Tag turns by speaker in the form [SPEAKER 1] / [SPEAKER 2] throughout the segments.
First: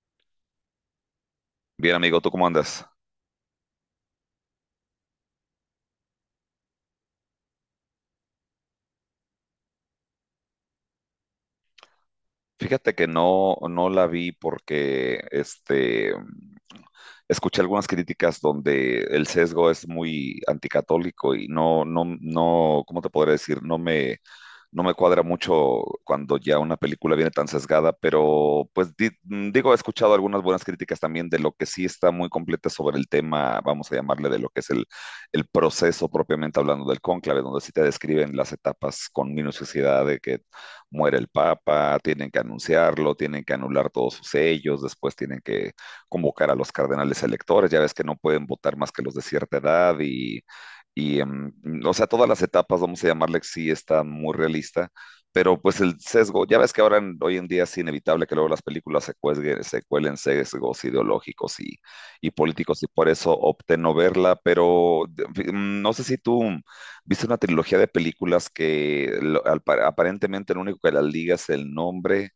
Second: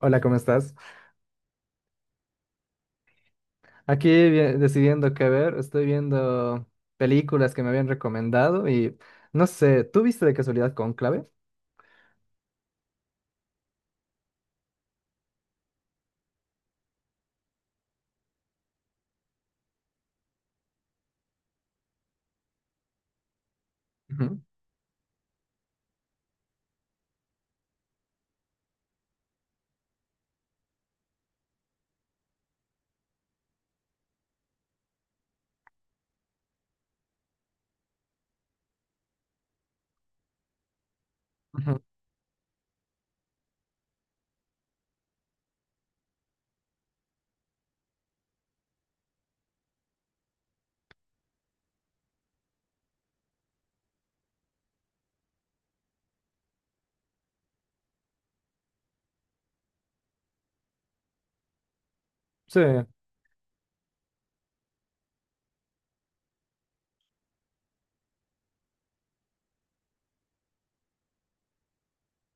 [SPEAKER 1] Hola, ¿cómo estás?
[SPEAKER 2] Bien, amigo, ¿tú cómo andas?
[SPEAKER 1] Aquí decidiendo qué ver, estoy viendo películas que me habían recomendado y no sé, ¿tú viste de casualidad Cónclave?
[SPEAKER 2] Fíjate que no, no la vi porque escuché algunas críticas donde el sesgo es muy anticatólico y no, no, no, ¿cómo te podría decir?
[SPEAKER 1] Ujú,
[SPEAKER 2] No me cuadra mucho cuando ya una película viene tan sesgada, pero pues digo, he escuchado algunas buenas críticas también de lo que sí está muy completa sobre el tema, vamos a llamarle de lo que el proceso propiamente hablando del cónclave, donde sí te describen las etapas con minuciosidad de que muere el
[SPEAKER 1] ujú.
[SPEAKER 2] Papa, tienen que anunciarlo, tienen que anular todos sus sellos, después tienen que convocar a los cardenales electores, ya ves que no pueden votar más que los de cierta edad y, o sea, todas las etapas, vamos a llamarle, sí está muy realista, pero pues el sesgo, ya ves que hoy en día es inevitable que luego las películas se cuelen sesgos ideológicos y
[SPEAKER 1] Sí,
[SPEAKER 2] políticos y por eso opté no verla, pero no sé si tú... Viste una trilogía de películas que aparentemente lo único que las liga es el nombre,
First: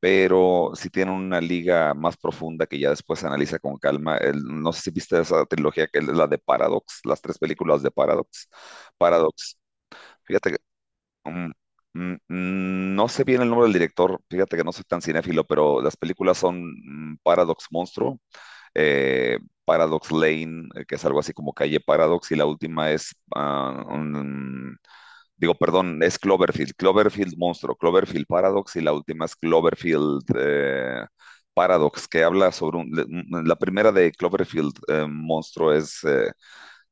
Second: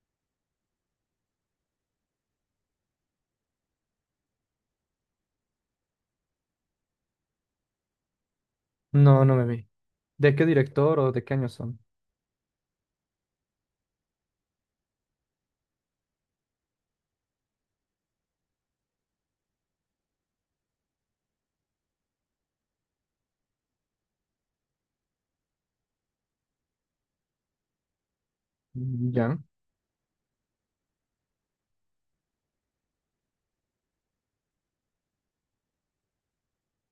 [SPEAKER 2] pero sí tienen una liga más profunda que ya después se analiza con calma. No sé si viste esa trilogía, que es la de Paradox, las tres películas de Paradox.
[SPEAKER 1] no, no me
[SPEAKER 2] Paradox.
[SPEAKER 1] vi. ¿De qué
[SPEAKER 2] Fíjate que
[SPEAKER 1] director o de qué año
[SPEAKER 2] mm,
[SPEAKER 1] son?
[SPEAKER 2] no sé bien el nombre del director, fíjate que no soy tan cinéfilo, pero las películas son Paradox Monstruo, eh, Paradox Lane, que es algo así como calle Paradox, y la última es, digo, perdón, es Cloverfield, Cloverfield Monstruo, Cloverfield Paradox, y la última es
[SPEAKER 1] Ya,
[SPEAKER 2] Cloverfield Paradox, que habla sobre la primera de Cloverfield Monstruo es,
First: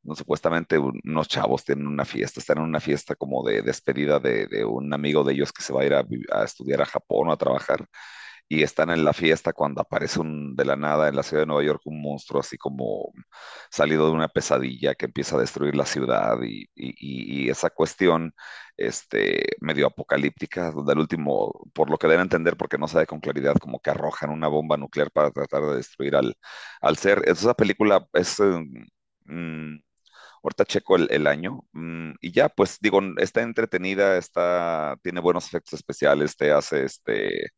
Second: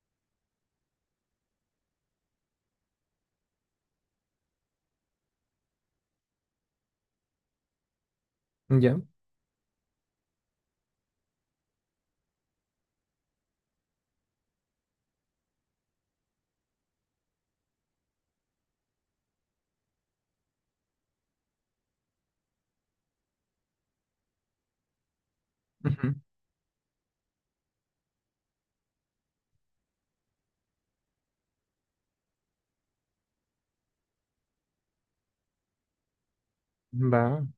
[SPEAKER 2] no, supuestamente unos chavos tienen una fiesta, están en una fiesta como de despedida de un amigo de ellos que se va a ir a, a estudiar a Japón o a trabajar y están
[SPEAKER 1] ya.
[SPEAKER 2] en la fiesta cuando aparece un, de la nada en la ciudad de Nueva York un monstruo así como salido de una pesadilla que empieza a destruir la ciudad y esa cuestión medio apocalíptica, donde al último, por lo que deben entender, porque no sabe con claridad, como que arrojan una bomba nuclear para tratar de
[SPEAKER 1] Ujú.
[SPEAKER 2] destruir al ser. Esa película es... mm, Ahorita checo el año y ya, pues digo, está entretenida, está, tiene buenos efectos especiales,
[SPEAKER 1] Va.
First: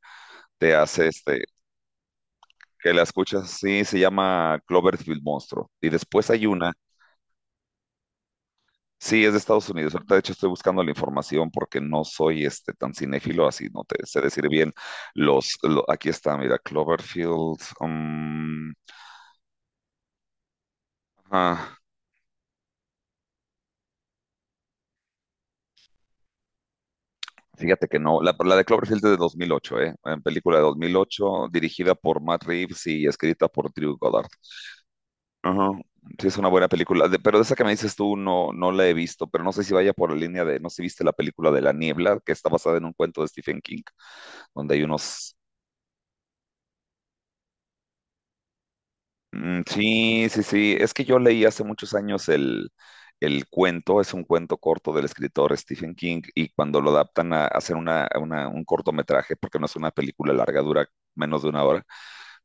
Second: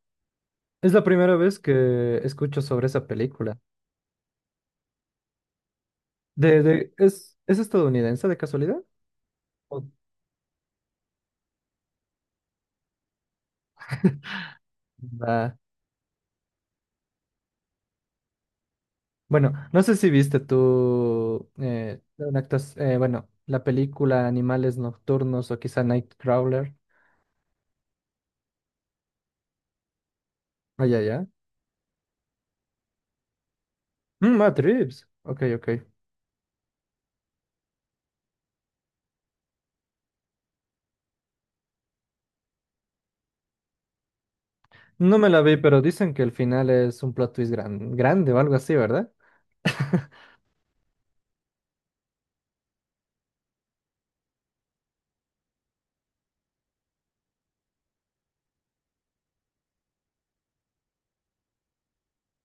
[SPEAKER 2] te
[SPEAKER 1] Es la
[SPEAKER 2] hace
[SPEAKER 1] primera
[SPEAKER 2] este,
[SPEAKER 1] vez que escucho sobre
[SPEAKER 2] que la
[SPEAKER 1] esa
[SPEAKER 2] escuchas,
[SPEAKER 1] película.
[SPEAKER 2] sí, se llama Cloverfield Monstruo. Y después hay una,
[SPEAKER 1] Es estadounidense de casualidad?
[SPEAKER 2] sí, es de Estados
[SPEAKER 1] Ok.
[SPEAKER 2] Unidos. Ahorita, de hecho, estoy buscando la información porque no soy tan cinéfilo, así no te sé decir bien
[SPEAKER 1] Va.
[SPEAKER 2] aquí está, mira, Cloverfield.
[SPEAKER 1] Bueno, no sé si viste tú
[SPEAKER 2] Ah,
[SPEAKER 1] una la película Animales Nocturnos o quizá Nightcrawler.
[SPEAKER 2] fíjate que no, la de Cloverfield es de 2008, ¿eh? En película de
[SPEAKER 1] Ah, ya, ya.
[SPEAKER 2] 2008, dirigida por Matt Reeves y escrita por Drew Goddard.
[SPEAKER 1] Matt Reeves. Ok, ok.
[SPEAKER 2] Ajá. Sí, es una buena película. Pero de esa que me dices tú no, no la he visto, pero no sé si vaya por la línea de, no sé si viste la película de La Niebla, que está basada en un cuento de Stephen King, donde hay
[SPEAKER 1] No me
[SPEAKER 2] unos...
[SPEAKER 1] la vi, pero dicen que el final es un plot twist grande o algo así, ¿verdad?
[SPEAKER 2] Mm, sí, sí, sí. Es que yo leí hace muchos años el cuento, es un cuento corto del escritor Stephen King, y cuando lo adaptan a hacer una, a un cortometraje, porque no es una película larga, dura menos de una hora,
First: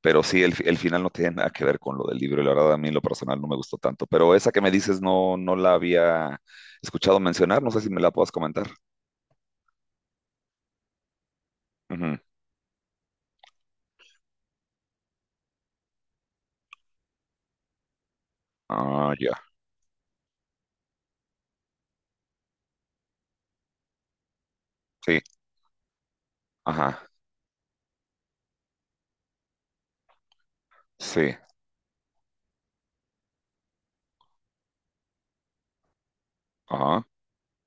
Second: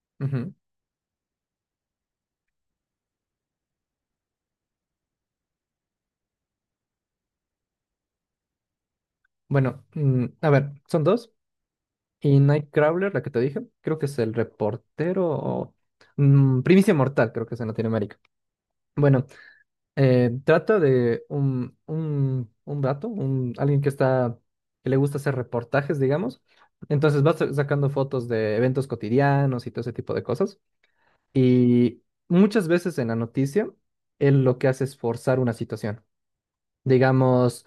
[SPEAKER 2] pero sí,
[SPEAKER 1] Ujú.
[SPEAKER 2] el final no tiene nada que ver con lo del libro, y la verdad a mí en lo personal no me gustó tanto. Pero esa que me dices no, no la había escuchado mencionar, no sé si me la puedas comentar.
[SPEAKER 1] Bueno, a ver, son dos.
[SPEAKER 2] Ujú.
[SPEAKER 1] Y Nightcrawler, la que te dije, creo que es el reportero o Primicia Mortal, creo que es en Latinoamérica.
[SPEAKER 2] Ah,
[SPEAKER 1] Bueno,
[SPEAKER 2] ya.
[SPEAKER 1] Trata de un vato, un, alguien que está, que le gusta
[SPEAKER 2] Sí,
[SPEAKER 1] hacer reportajes, digamos.
[SPEAKER 2] ajá,
[SPEAKER 1] Entonces va sacando fotos de eventos cotidianos y todo ese tipo de cosas.
[SPEAKER 2] sí,
[SPEAKER 1] Y muchas veces en la noticia, él lo que hace es forzar una situación.
[SPEAKER 2] ajá.
[SPEAKER 1] Digamos,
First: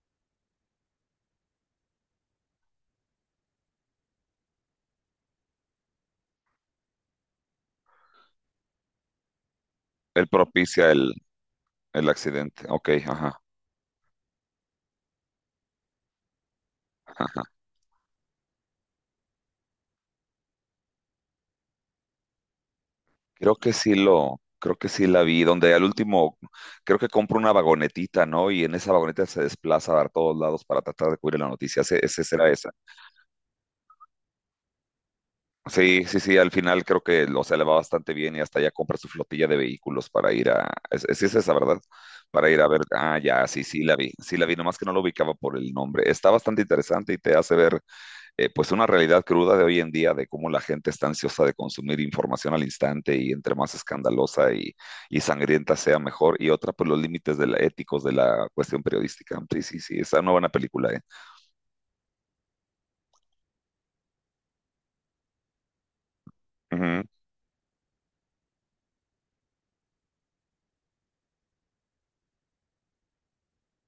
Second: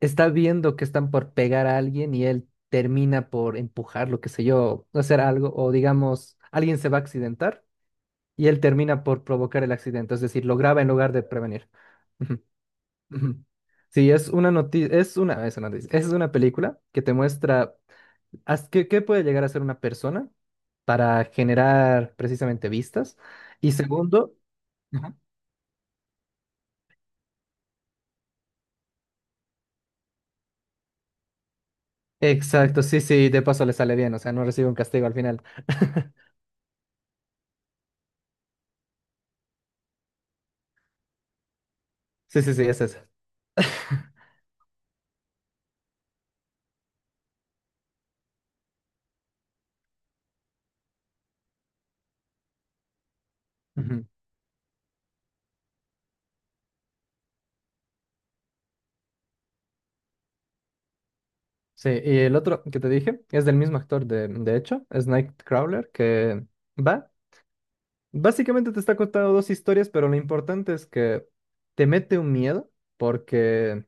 [SPEAKER 1] está viendo que están por pegar a alguien y él termina por empujarlo, qué sé yo, hacer algo. O digamos, alguien se va a accidentar y él termina por provocar el accidente. Es
[SPEAKER 2] Él
[SPEAKER 1] decir, lo graba en
[SPEAKER 2] propicia
[SPEAKER 1] lugar de prevenir.
[SPEAKER 2] el accidente, ok, ajá.
[SPEAKER 1] Ujú. Sí, es una noticia, es una noticia, es una película que te muestra qué puede llegar a ser una persona para generar precisamente vistas. Y segundo,
[SPEAKER 2] Creo que sí
[SPEAKER 1] ajá,
[SPEAKER 2] la vi, donde al último, creo que compra una vagonetita, ¿no? Y en esa vagoneta se desplaza a todos lados para tratar de cubrir la noticia. Ese será esa.
[SPEAKER 1] exacto, sí, sí, de paso le sale bien, o sea, no recibe un castigo al final.
[SPEAKER 2] Sí, sí, sí, al final creo que lo se le va bastante bien y hasta ya compra su flotilla de vehículos para ir a, sí es esa, ¿verdad?
[SPEAKER 1] Sí,
[SPEAKER 2] Para
[SPEAKER 1] sí,
[SPEAKER 2] ir
[SPEAKER 1] sí,
[SPEAKER 2] a ver,
[SPEAKER 1] es esa.
[SPEAKER 2] ah, ya, sí, sí la vi, nomás que no lo ubicaba por el nombre. Está bastante interesante y te hace ver pues una realidad cruda de hoy en día de cómo la gente está ansiosa de consumir información al instante y entre más
[SPEAKER 1] Ujú.
[SPEAKER 2] escandalosa y sangrienta sea mejor. Y otra, pues los límites de la, éticos de la cuestión periodística. Sí, sí, sí, esa no buena película, ¿eh?
[SPEAKER 1] Sí, y el otro que te dije es del mismo actor, de hecho, es Nightcrawler, que
[SPEAKER 2] Ujú,
[SPEAKER 1] va, básicamente te está contando dos historias, pero lo importante es que te mete un miedo porque...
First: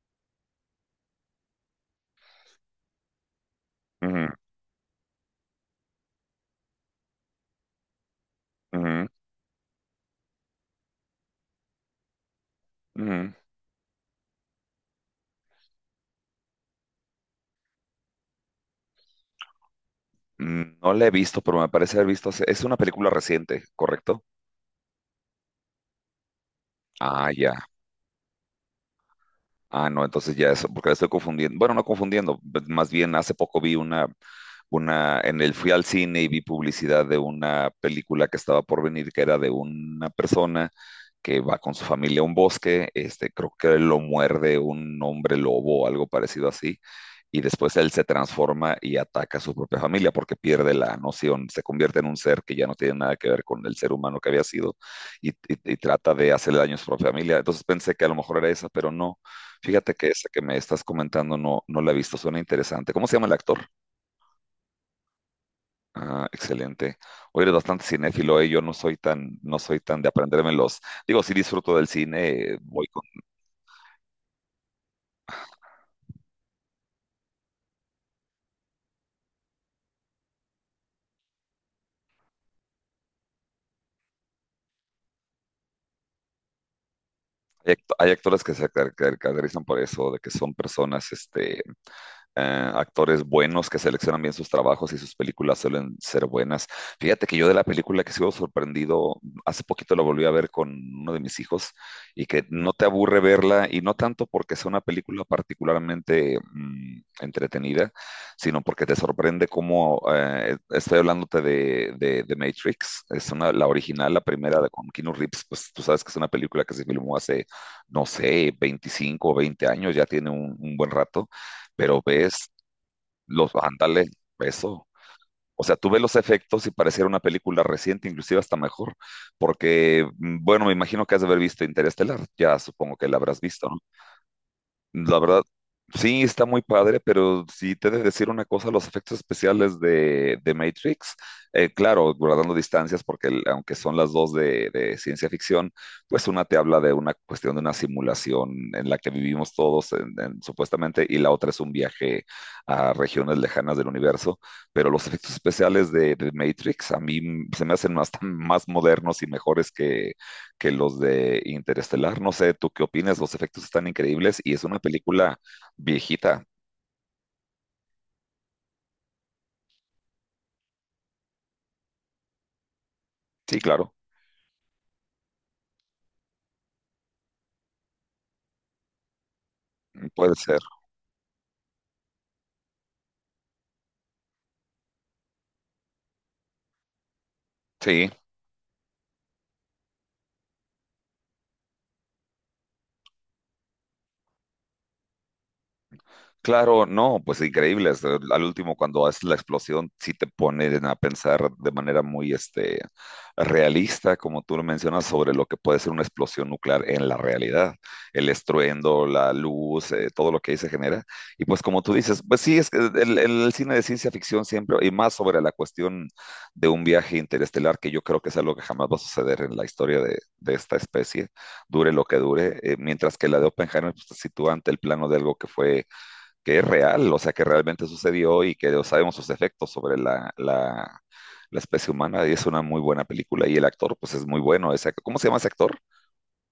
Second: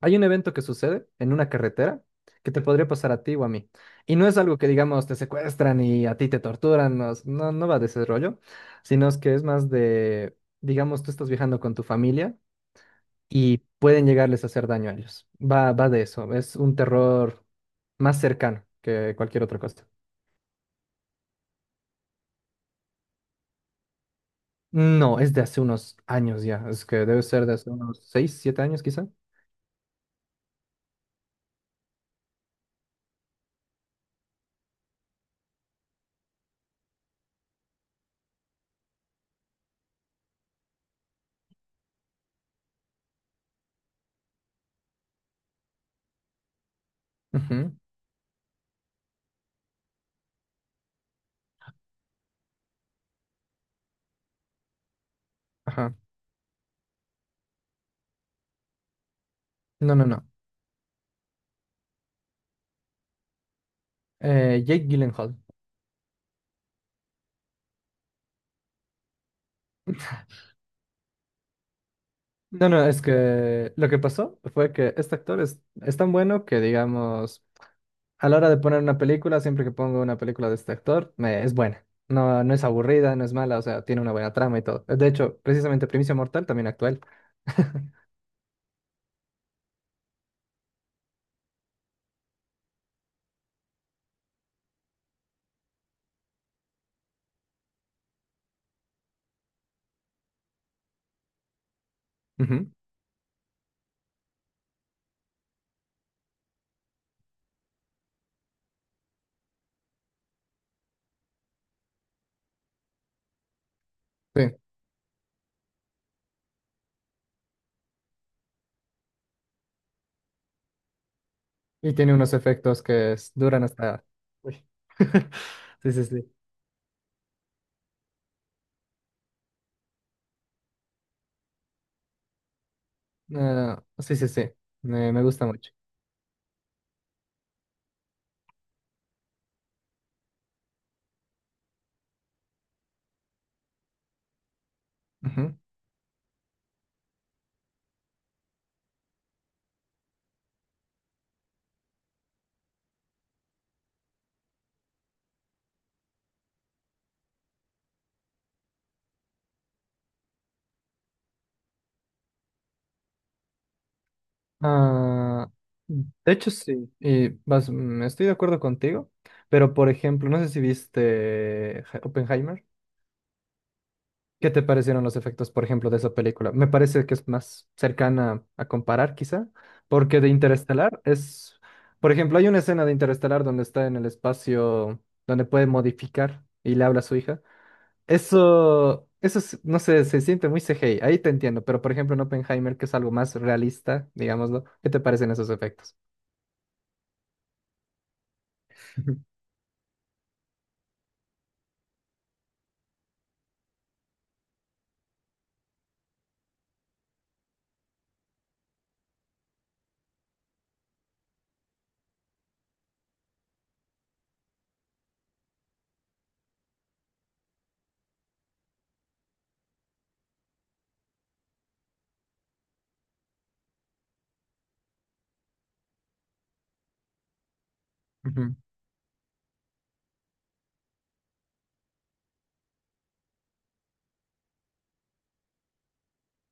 [SPEAKER 1] Hay un evento que sucede en una carretera que te podría pasar a ti o a mí. Y
[SPEAKER 2] ujú,
[SPEAKER 1] no es algo que, digamos, te secuestran y a ti te torturan, no, no, no va de ese rollo, sino es que es más de, digamos, tú estás viajando con tu familia
[SPEAKER 2] ujú, ujú.
[SPEAKER 1] y pueden llegarles a hacer daño a ellos. Va, va de eso, es un terror más cercano que cualquier otra cosa.
[SPEAKER 2] Mm, no la he visto, pero me parece haber visto. Es una película reciente, ¿correcto?
[SPEAKER 1] No, es de hace unos años ya, es que debe
[SPEAKER 2] Ah,
[SPEAKER 1] ser
[SPEAKER 2] ya.
[SPEAKER 1] de hace unos seis siete años quizá.
[SPEAKER 2] Ah, no, entonces ya eso, porque la estoy confundiendo. Bueno, no confundiendo, más bien hace poco vi una, en el fui al cine y vi publicidad de una película que estaba por venir, que era de una persona que va con su familia a un bosque, creo que lo muerde un hombre lobo o algo parecido así, y después
[SPEAKER 1] Ujú,
[SPEAKER 2] él se transforma y ataca a su propia familia porque pierde la noción, se convierte en un ser que ya no tiene nada que ver con el ser humano que había sido y, y y
[SPEAKER 1] ajá.
[SPEAKER 2] trata de hacerle daño a su propia familia. Entonces pensé que a lo mejor era esa, pero no. Fíjate
[SPEAKER 1] No, no,
[SPEAKER 2] que
[SPEAKER 1] no.
[SPEAKER 2] esa que me estás comentando no, no la he visto, suena interesante. ¿Cómo se llama el actor?
[SPEAKER 1] Jake Gyllenhaal.
[SPEAKER 2] Ah, excelente. Hoy eres bastante cinéfilo, ¿eh? Yo no soy tan, no soy tan de aprenderme los. Digo, sí disfruto del cine,
[SPEAKER 1] No, no,
[SPEAKER 2] voy
[SPEAKER 1] es
[SPEAKER 2] con.
[SPEAKER 1] que lo que pasó fue que este actor es tan bueno que, digamos, a la hora de poner una película, siempre que pongo una película de este actor, me, es buena. No, no es aburrida, no es mala, o sea, tiene una buena trama y todo. De hecho, precisamente Primicia Mortal también actual.
[SPEAKER 2] Hay, hay actores que se caracterizan por eso, de que son personas, actores buenos que seleccionan bien sus trabajos y sus películas suelen ser buenas. Fíjate que yo de la película que sigo sorprendido, hace poquito la volví a ver con uno de mis hijos y que
[SPEAKER 1] Ujú,
[SPEAKER 2] no te aburre verla y no tanto porque sea una película particularmente entretenida, sino porque te sorprende cómo, estoy hablándote de Matrix, es una, la original, la
[SPEAKER 1] sí.
[SPEAKER 2] primera de, con Keanu Reeves, pues tú sabes que es una película que se filmó hace, no sé, 25 o 20 años, ya tiene un buen rato,
[SPEAKER 1] Y
[SPEAKER 2] pero
[SPEAKER 1] tiene unos
[SPEAKER 2] ves
[SPEAKER 1] efectos que duran hasta...
[SPEAKER 2] ándale,
[SPEAKER 1] Uy.
[SPEAKER 2] eso. O sea, tú
[SPEAKER 1] Sí,
[SPEAKER 2] ves
[SPEAKER 1] sí,
[SPEAKER 2] los
[SPEAKER 1] sí.
[SPEAKER 2] efectos y pareciera una película reciente, inclusive hasta mejor, porque, bueno, me imagino que has de haber visto Interestelar, ya supongo que la habrás visto, ¿no?
[SPEAKER 1] Ah, sí, sí, sí. Me,
[SPEAKER 2] La
[SPEAKER 1] me
[SPEAKER 2] verdad,
[SPEAKER 1] gusta mucho.
[SPEAKER 2] sí, está muy padre, pero si te he de decir una cosa, los efectos especiales de Matrix, claro, guardando distancias, porque aunque son las dos de ciencia ficción, pues una te habla de una cuestión de una simulación en la que vivimos todos, supuestamente, y la otra es un viaje a regiones lejanas del universo, pero los efectos especiales de Matrix a mí se me hacen hasta más modernos y mejores que los de Interestelar. No sé, ¿tú qué opinas? Los efectos están increíbles y es una película
[SPEAKER 1] Ah, de
[SPEAKER 2] viejita.
[SPEAKER 1] hecho, sí, y vas, estoy de acuerdo contigo, pero por ejemplo, no sé si viste Oppenheimer.
[SPEAKER 2] Sí, claro,
[SPEAKER 1] ¿Qué te parecieron los efectos, por ejemplo, de esa película? Me parece que es más cercana a comparar, quizá, porque de
[SPEAKER 2] puede ser.
[SPEAKER 1] Interestelar es, por ejemplo, hay una escena de Interestelar donde está en el espacio, donde puede modificar y le habla a su hija.
[SPEAKER 2] Sí,
[SPEAKER 1] Eso, no sé, se siente muy CGI, ahí te entiendo, pero por ejemplo en Oppenheimer, que es algo más realista, digámoslo, ¿qué te parecen esos efectos?
[SPEAKER 2] claro, no, pues increíble. Al último, cuando haces la explosión, sí te ponen a pensar de manera muy realista, como tú lo mencionas, sobre lo que puede ser una explosión nuclear en la realidad. El estruendo, la luz, todo lo que ahí se genera. Y pues como tú dices, pues sí, es que el cine de ciencia ficción siempre, y más sobre la cuestión de un viaje interestelar, que yo creo que es algo que jamás va a suceder en la historia de esta especie, dure lo que dure, mientras que la de Oppenheimer pues, se sitúa ante el plano de algo que fue que es real, o sea, que realmente sucedió y
[SPEAKER 1] Ujú.
[SPEAKER 2] que sabemos sus efectos sobre la especie humana y es una muy buena película y el actor pues es muy bueno. Ese, ¿cómo se llama ese actor?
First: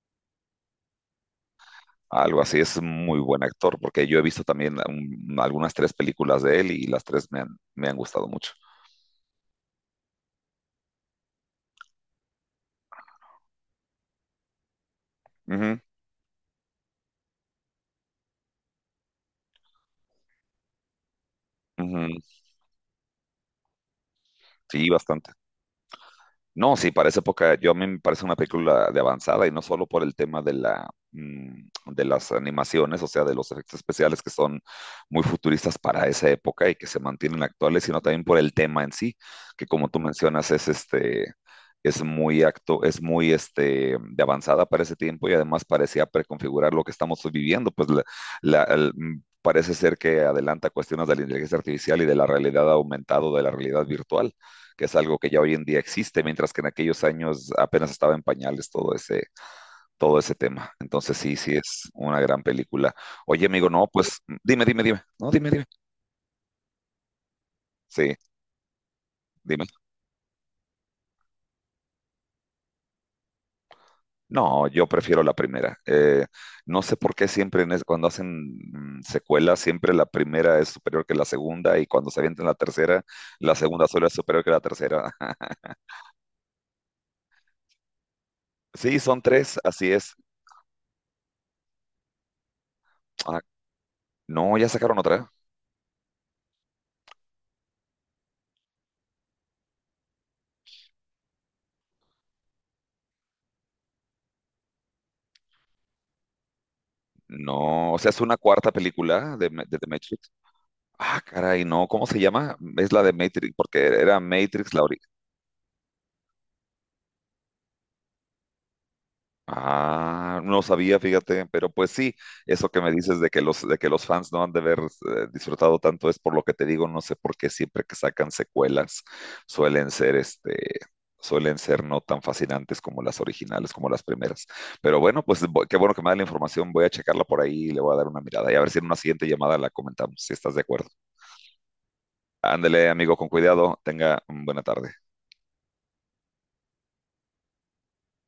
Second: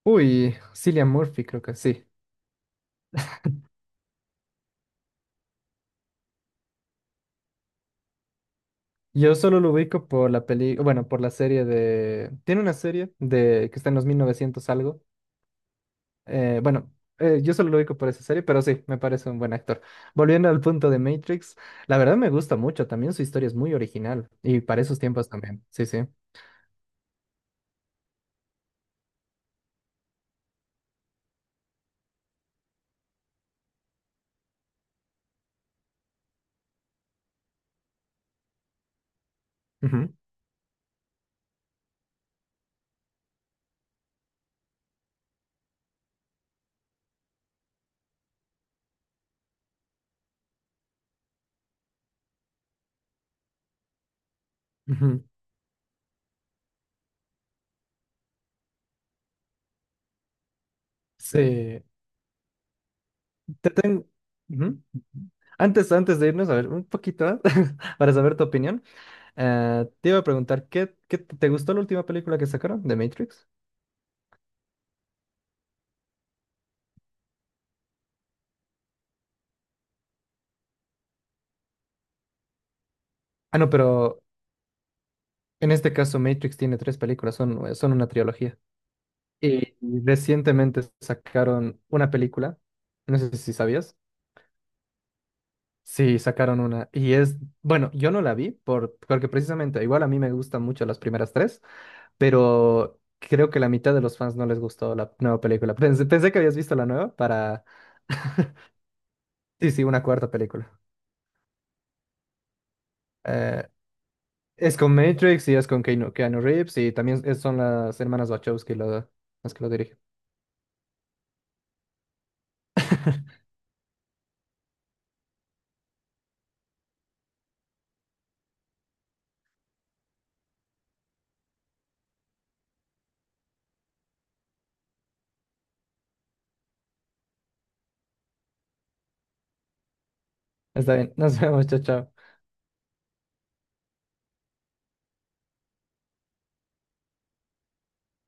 [SPEAKER 1] Uy, Cillian Murphy, creo que sí.
[SPEAKER 2] Algo así, es muy buen actor porque yo he visto también algunas tres películas de él y las tres me han gustado mucho.
[SPEAKER 1] Yo solo lo ubico por la peli, bueno, por la serie de. Tiene una serie de que está en los 1900 algo.
[SPEAKER 2] Ujú,
[SPEAKER 1] Bueno, yo solo lo ubico por esa serie, pero sí, me parece un buen actor. Volviendo al punto de Matrix, la
[SPEAKER 2] ujú,
[SPEAKER 1] verdad me gusta mucho. También su historia es muy original y para
[SPEAKER 2] sí,
[SPEAKER 1] esos tiempos
[SPEAKER 2] bastante.
[SPEAKER 1] también. Sí, sí.
[SPEAKER 2] No, sí, para esa época yo a mí me parece una película de avanzada y no solo por el tema de la de las animaciones, o sea, de los efectos especiales que son muy futuristas para esa época y que se mantienen actuales, sino también por el tema en sí, que como tú
[SPEAKER 1] Ujú,
[SPEAKER 2] mencionas es es muy acto, es muy este de avanzada para ese tiempo y además parecía preconfigurar lo que estamos viviendo, pues parece ser que adelanta cuestiones de la inteligencia artificial y de la realidad aumentada, o de la realidad virtual que es algo
[SPEAKER 1] ujú.
[SPEAKER 2] que ya hoy en día existe, mientras que en aquellos años apenas estaba en pañales todo ese tema. Entonces sí, sí
[SPEAKER 1] Sí,
[SPEAKER 2] es una gran película. Oye,
[SPEAKER 1] te
[SPEAKER 2] amigo, no,
[SPEAKER 1] tengo...
[SPEAKER 2] pues dime,
[SPEAKER 1] Ujú.
[SPEAKER 2] dime, dime. No, dime, dime.
[SPEAKER 1] Antes de irnos, a ver, un poquito más, para
[SPEAKER 2] Sí,
[SPEAKER 1] saber tu opinión,
[SPEAKER 2] dime.
[SPEAKER 1] te iba a preguntar, ¿qué, te gustó la última película que sacaron de Matrix?
[SPEAKER 2] No, yo prefiero la primera. No sé por qué siempre cuando hacen secuelas, siempre la primera es superior que la segunda y cuando se avientan la tercera, la
[SPEAKER 1] Ah, no,
[SPEAKER 2] segunda solo es
[SPEAKER 1] pero
[SPEAKER 2] superior que la tercera.
[SPEAKER 1] en este caso Matrix tiene tres películas, son, son una trilogía.
[SPEAKER 2] Sí, son tres,
[SPEAKER 1] Y
[SPEAKER 2] así es.
[SPEAKER 1] recientemente sacaron una película, no sé
[SPEAKER 2] Ah,
[SPEAKER 1] si sabías.
[SPEAKER 2] no, ya sacaron otra.
[SPEAKER 1] Sí, sacaron una. Y es, bueno, yo no la vi por, porque precisamente, igual a mí me gustan mucho las primeras tres. Pero creo que la mitad de los fans no les gustó la nueva película. Pensé que habías visto la nueva para...
[SPEAKER 2] No, o sea, es una cuarta película de,
[SPEAKER 1] Sí,
[SPEAKER 2] de
[SPEAKER 1] sí,
[SPEAKER 2] The
[SPEAKER 1] una
[SPEAKER 2] Matrix.
[SPEAKER 1] cuarta película.
[SPEAKER 2] Ah, caray, no, ¿cómo se llama? Es la de Matrix,
[SPEAKER 1] Eh,
[SPEAKER 2] porque era Matrix
[SPEAKER 1] es con Matrix y es con Keanu Reeves y también son las hermanas Wachowski las que lo dirigen.
[SPEAKER 2] ah, no sabía, fíjate, pero pues sí, eso que me dices de que de que los fans no han de haber disfrutado tanto es por lo que te digo, no sé por qué siempre que sacan secuelas suelen ser suelen ser no tan fascinantes como las originales, como las primeras. Pero bueno, pues qué bueno que me da la información, voy a checarla por ahí y le voy a dar una mirada y a ver si en una siguiente llamada la comentamos, si estás de acuerdo.
[SPEAKER 1] Está bien, nos vemos, chao, chao.
[SPEAKER 2] Ándele, amigo, con cuidado, tenga buena tarde.